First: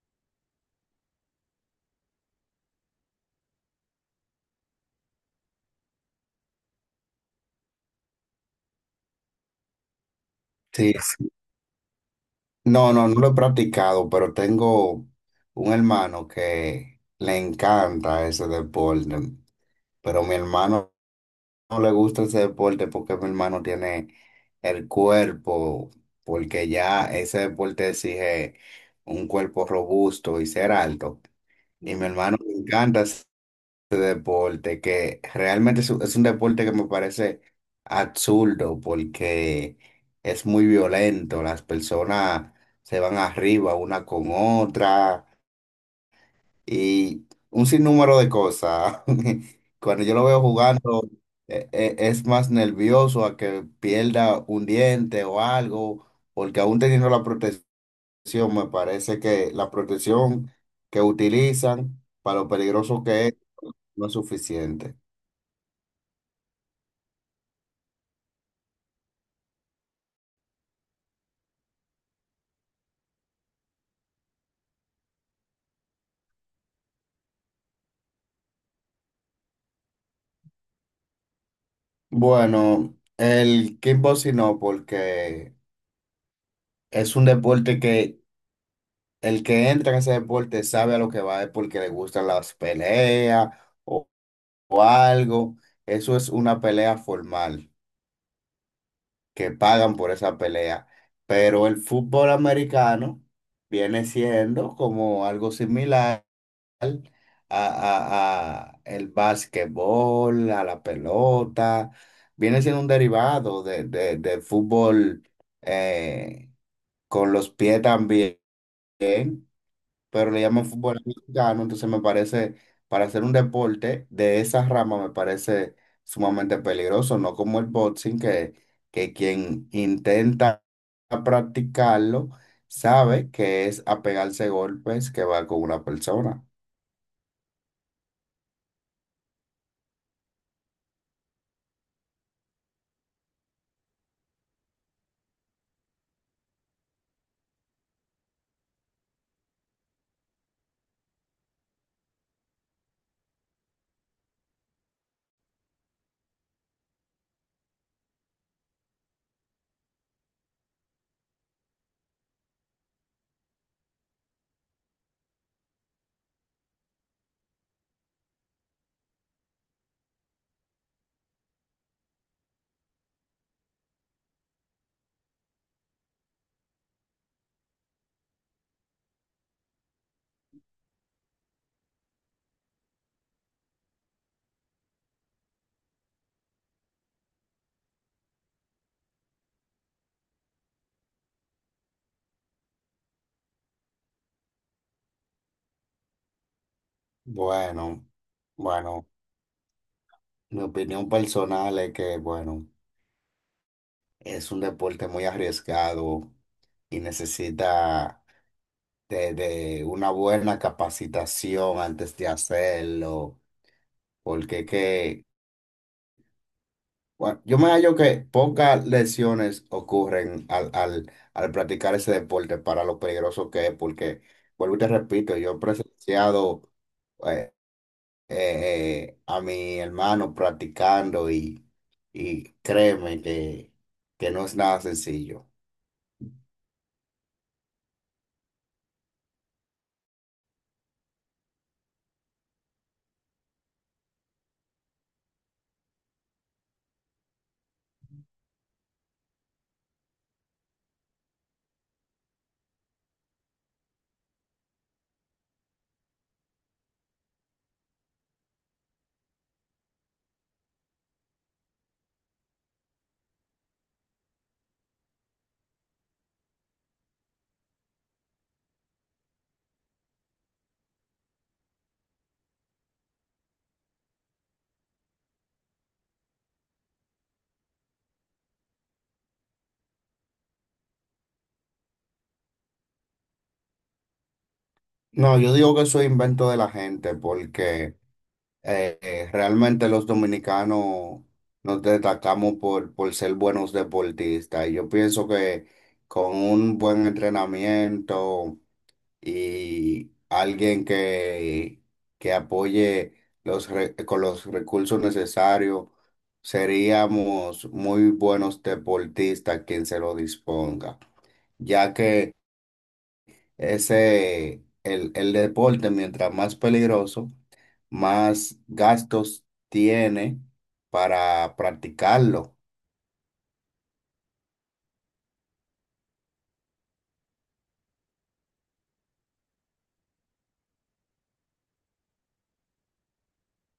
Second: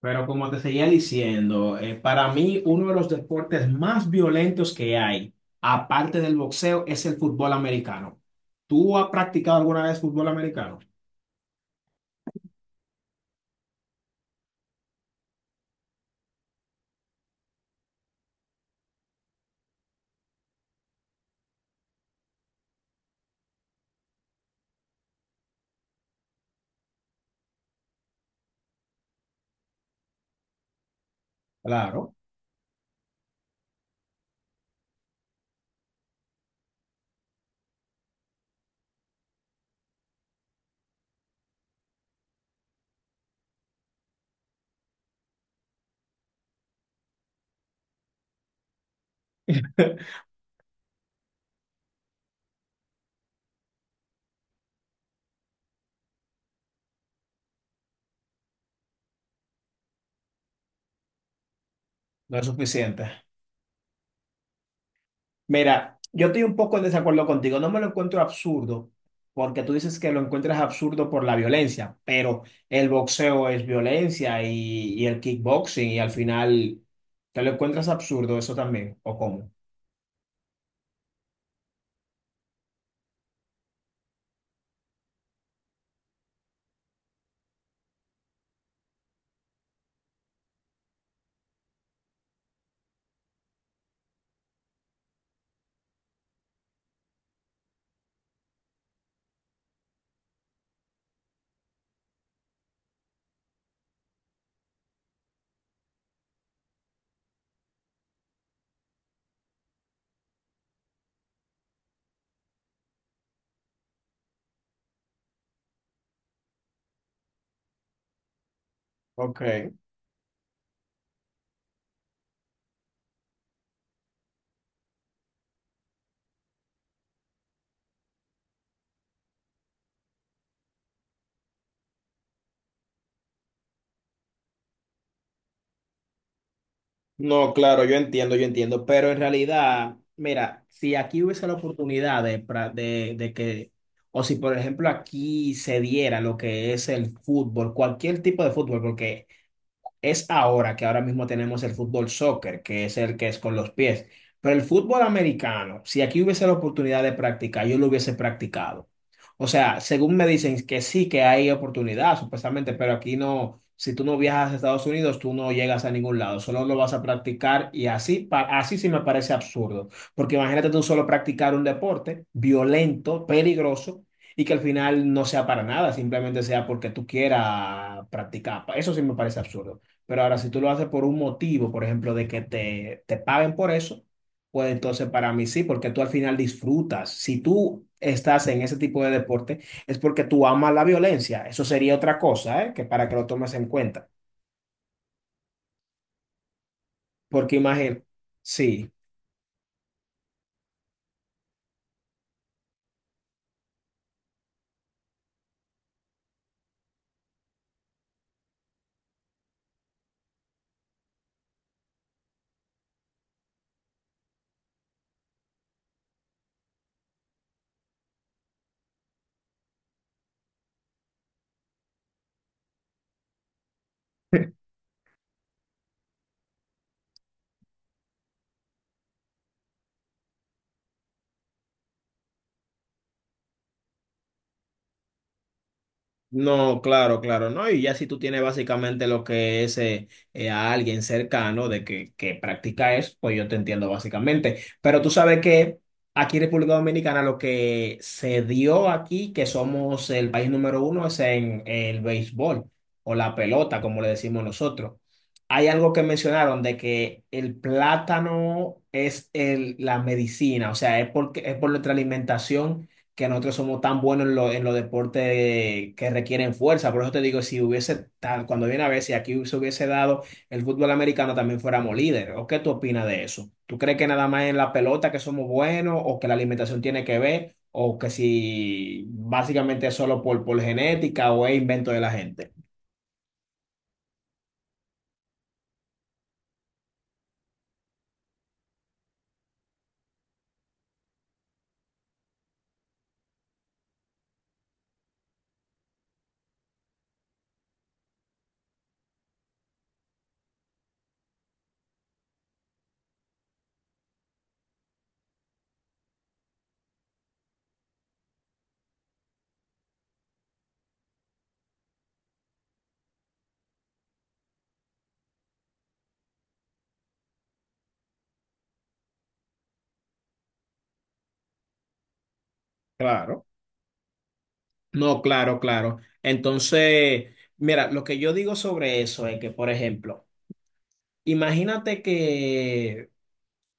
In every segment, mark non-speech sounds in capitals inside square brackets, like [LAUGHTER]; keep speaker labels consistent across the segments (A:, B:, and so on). A: Pero como te seguía diciendo, para mí uno de los deportes más violentos que hay, aparte del boxeo, es el fútbol americano. ¿Tú has practicado alguna vez fútbol americano?
B: Sí, sí. No, no, no lo he practicado, pero tengo un hermano que le encanta ese deporte. Pero mi hermano no le gusta ese deporte porque mi hermano tiene el cuerpo, porque ya ese deporte exige un cuerpo robusto y ser alto. Y mi
A: Claro.
B: hermano le encanta deporte que realmente es un deporte que me parece absurdo porque es muy violento. Las personas se van arriba una con otra y un sinnúmero de cosas. [LAUGHS] Cuando yo
A: [LAUGHS]
B: lo veo jugando, es más nervioso a que pierda un diente o algo, porque aún teniendo la protección, me parece que la protección que utilizan
A: No
B: para
A: es
B: lo peligroso
A: suficiente.
B: que es, no es suficiente.
A: Mira, yo estoy un poco en desacuerdo contigo. No me lo encuentro absurdo, porque tú dices que lo encuentras absurdo por la violencia, pero el boxeo es violencia y el kickboxing, y al final te lo encuentras absurdo eso también, ¿o cómo?
B: Bueno, el kickboxing no, porque es un deporte que el que entra en ese deporte sabe a lo que va, es porque le gustan las peleas o, o algo. Eso es una pelea formal, que pagan por esa pelea. Pero el fútbol americano viene siendo como algo similar a, a el básquetbol, a la pelota. Viene siendo un derivado del fútbol eh, con los pies también,
A: Ok.
B: pero le llaman fútbol americano, entonces me parece, para hacer un deporte de esa rama me parece sumamente peligroso, no como el boxing, que quien intenta practicarlo sabe que es apegarse golpes que va con una persona.
A: No, claro, yo entiendo, pero en realidad, mira, si aquí hubiese la oportunidad de que, o si por ejemplo aquí se diera lo que es el fútbol, cualquier tipo de fútbol, porque es ahora que ahora mismo tenemos el fútbol soccer, que es el que es con los pies. Pero el fútbol americano, si aquí hubiese la oportunidad de practicar, yo lo hubiese practicado. O sea, según me dicen que sí, que hay oportunidad, supuestamente, pero aquí no, si tú no viajas a Estados Unidos, tú no llegas a ningún lado, solo lo vas a practicar y así, así sí me parece absurdo, porque imagínate tú solo practicar un deporte violento, peligroso y que al final no sea para nada, simplemente sea porque tú quieras practicar. Eso sí me parece absurdo. Pero ahora, si tú lo haces por un motivo, por ejemplo, de que te paguen por eso, pues entonces para mí sí, porque tú al final disfrutas. Si tú estás en ese tipo de deporte, es porque tú amas la violencia. Eso sería otra cosa, ¿eh? Que para que lo tomes en cuenta. Porque imagínate,
B: Bueno,
A: sí.
B: bueno. Mi opinión personal es que, bueno, es un deporte muy arriesgado y necesita de una buena capacitación antes de hacerlo, porque que, bueno, yo me hallo que pocas lesiones ocurren al practicar ese deporte para lo peligroso que es, porque, vuelvo y te repito, yo he presenciado eh, a mi hermano practicando y créeme que no es nada sencillo.
A: No, claro, claro, ¿no? Y ya si tú tienes básicamente lo que es a alguien cercano de que practica eso, pues yo te entiendo básicamente. Pero tú sabes que aquí en República Dominicana lo que se dio aquí, que somos el país número uno, es en el béisbol o la pelota, como le decimos nosotros. Hay algo que mencionaron de que el plátano es el, la medicina, o sea, es, porque, es por nuestra alimentación que nosotros somos tan buenos en, en los deportes que requieren fuerza. Por eso te digo, si hubiese, cuando viene a ver, si aquí se hubiese dado el fútbol americano, también fuéramos líderes. ¿O qué tú opinas de eso? ¿Tú crees que nada más en la pelota que somos buenos o que la alimentación tiene que ver o que si básicamente es solo por genética o es invento de la gente?
B: No, yo digo que eso es invento de la gente porque realmente los dominicanos nos destacamos por ser buenos deportistas y yo pienso que con un buen entrenamiento y alguien que apoye los con los recursos necesarios. Seríamos muy buenos deportistas quien se lo disponga, ya que ese, el deporte, mientras más peligroso, más gastos tiene para practicarlo.
A: Claro. No, claro, claro. Entonces, mira, lo que yo digo sobre eso es que, por ejemplo, imagínate que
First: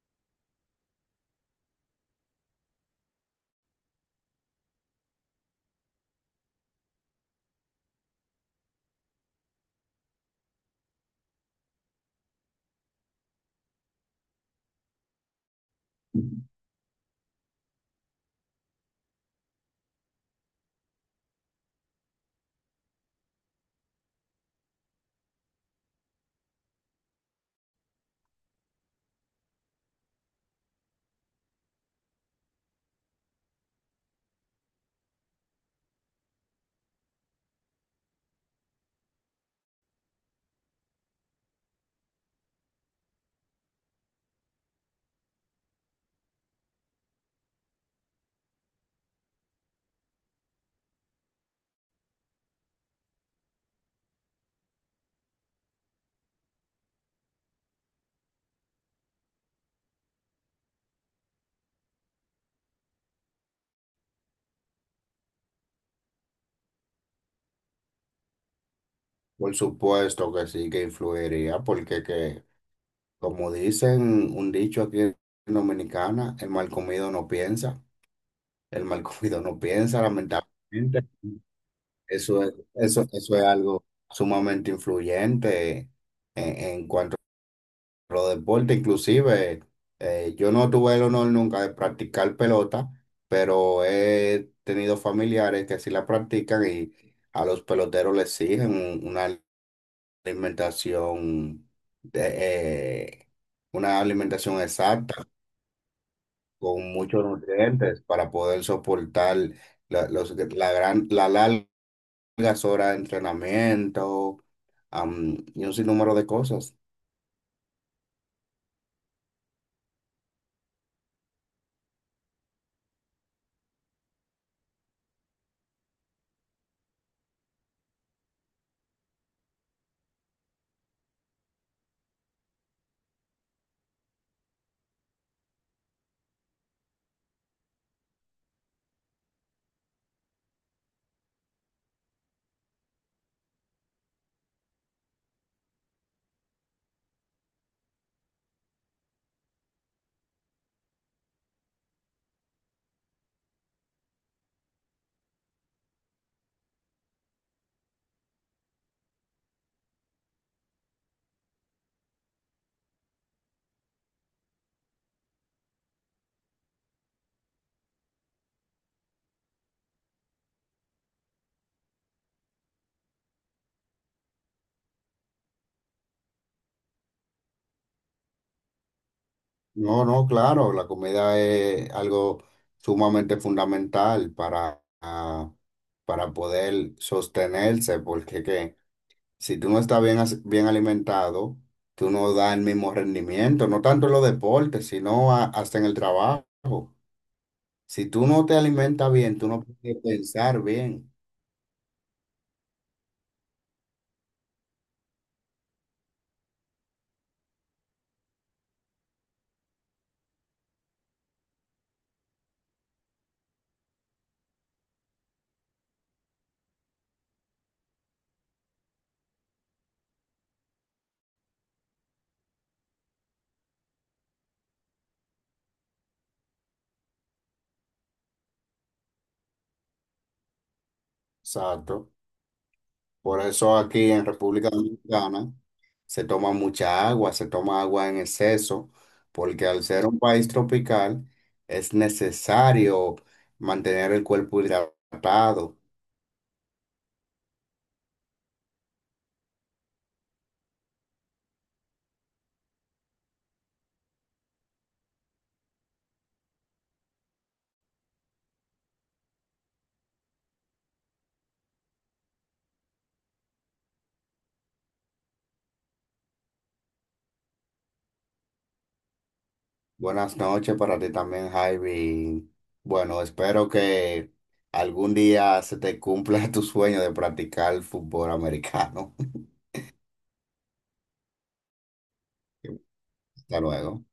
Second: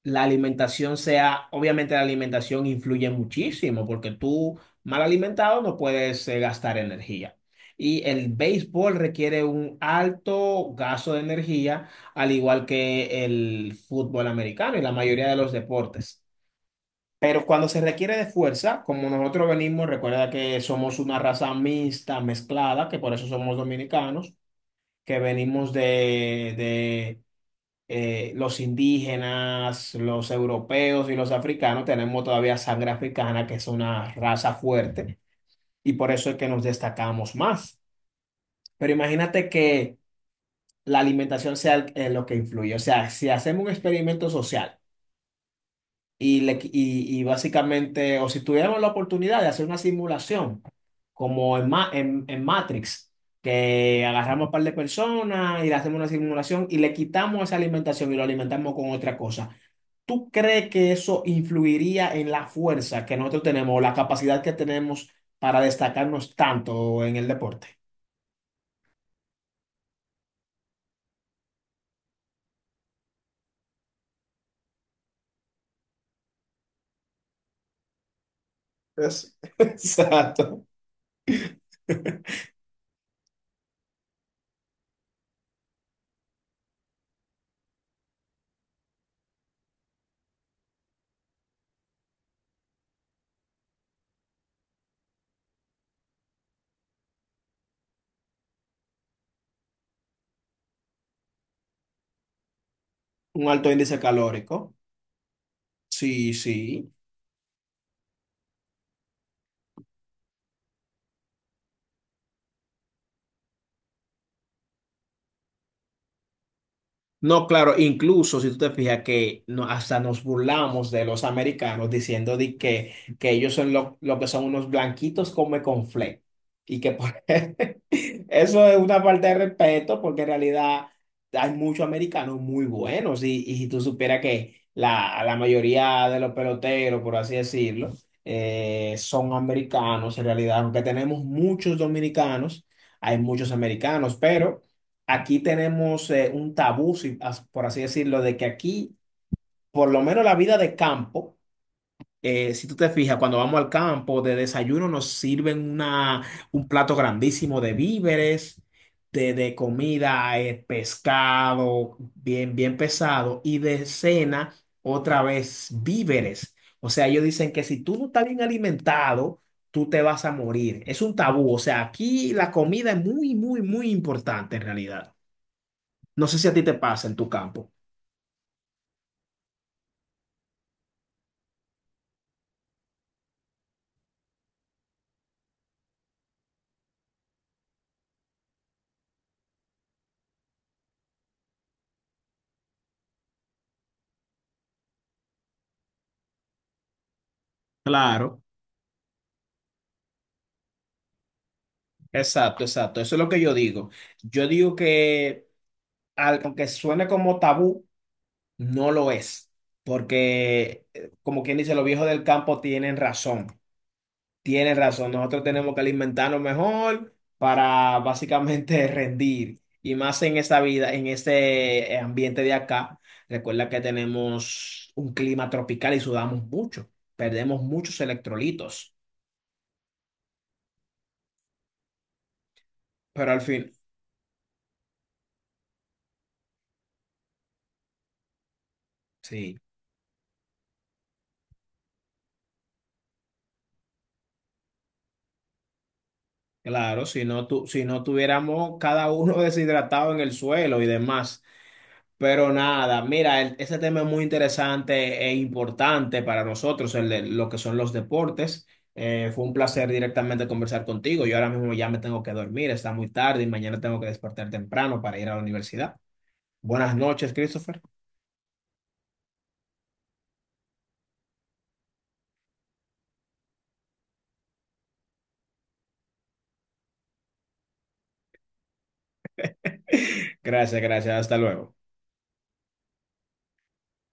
A: la alimentación sea, obviamente la alimentación influye muchísimo porque tú mal alimentado no puedes gastar energía. Y el béisbol requiere un alto gasto de energía, al igual que el fútbol americano y la mayoría de los deportes. Pero cuando se requiere de fuerza, como nosotros venimos, recuerda que somos una raza mixta, mezclada, que por eso somos dominicanos, que venimos de, los indígenas, los europeos y los africanos, tenemos todavía sangre africana, que es una raza fuerte, y por eso es que nos destacamos más. Pero imagínate que la alimentación sea lo que influye. O sea, si hacemos un experimento social y, le qui- y básicamente, o si tuviéramos la oportunidad de hacer una simulación, como en Matrix, que agarramos un par de personas y le hacemos una simulación y le quitamos esa alimentación y lo alimentamos con otra cosa. ¿Tú crees que eso influiría en la fuerza que nosotros tenemos o la capacidad que tenemos para destacarnos tanto en el deporte?
B: Por supuesto que sí que influiría, porque que como dicen un dicho aquí en Dominicana, el mal comido no piensa, el mal [LAUGHS]
A: Es,
B: comido no
A: [LAUGHS]
B: piensa,
A: exacto.
B: lamentablemente. Eso es, eso es algo sumamente influyente en cuanto a los deportes. Inclusive, yo no tuve el honor nunca de practicar pelota, pero he tenido familiares que sí la practican y a los peloteros les exigen una alimentación de,
A: Un alto índice
B: una
A: calórico.
B: alimentación exacta
A: Sí, sí.
B: con muchos nutrientes para poder soportar la, la gran, la largas horas de entrenamiento, y un sinnúmero de cosas.
A: No, claro, incluso si tú te fijas que no, hasta nos burlamos de los americanos diciendo de que ellos son lo que son unos blanquitos come conflé. Y que [LAUGHS] eso es una falta de respeto porque en realidad hay muchos americanos muy buenos y si tú supieras que la mayoría de los peloteros, por así decirlo, son americanos en realidad, aunque tenemos muchos dominicanos, hay muchos americanos, pero aquí tenemos un tabú, por así decirlo, de que aquí, por lo menos la vida de campo, si tú te fijas, cuando vamos al campo de desayuno nos sirven un plato grandísimo de víveres, de comida, pescado, bien, bien pesado, y de cena, otra vez, víveres. O sea, ellos dicen que si tú no estás bien alimentado, tú te vas a morir. Es un tabú. O sea, aquí la comida es muy, muy, muy importante en realidad. No sé si a ti te pasa en tu campo.
B: No, no, claro, la comida es algo sumamente fundamental para, para poder sostenerse, porque que, si tú no estás bien, bien alimentado, tú no das el mismo rendimiento, no tanto en los deportes, sino hasta en el trabajo. Si tú
A: Claro,
B: no te alimentas bien, tú no puedes pensar bien.
A: exacto, exacto. Eso es lo que yo digo. Yo digo que aunque suene como tabú, no lo es, porque como quien dice, los viejos del campo tienen razón, tienen razón. Nosotros tenemos que alimentarnos mejor para básicamente [LAUGHS] rendir. Y más en esta vida, en este ambiente de acá, recuerda que tenemos un clima tropical y sudamos mucho, perdemos muchos electrolitos,
B: Exacto.
A: pero al
B: Por
A: fin,
B: eso aquí en República Dominicana se toma mucha agua, se toma agua en exceso,
A: sí.
B: porque al ser un país tropical es necesario mantener el cuerpo hidratado.
A: Claro, si no, si no tuviéramos cada uno [LAUGHS] deshidratado en el suelo y demás. Pero nada, mira, ese tema es muy interesante e importante para nosotros, el de lo que son los deportes. Fue un placer directamente conversar contigo. Yo ahora mismo ya me tengo que dormir, está muy tarde y mañana tengo que despertar temprano para ir a la universidad. Buenas noches, Christopher.
B: Buenas noches para ti también, Javi. Bueno, espero que algún día se te cumpla [LAUGHS] tu sueño de practicar fútbol americano.
A: [LAUGHS] Gracias, gracias. Hasta luego.
B: [LAUGHS] Hasta luego.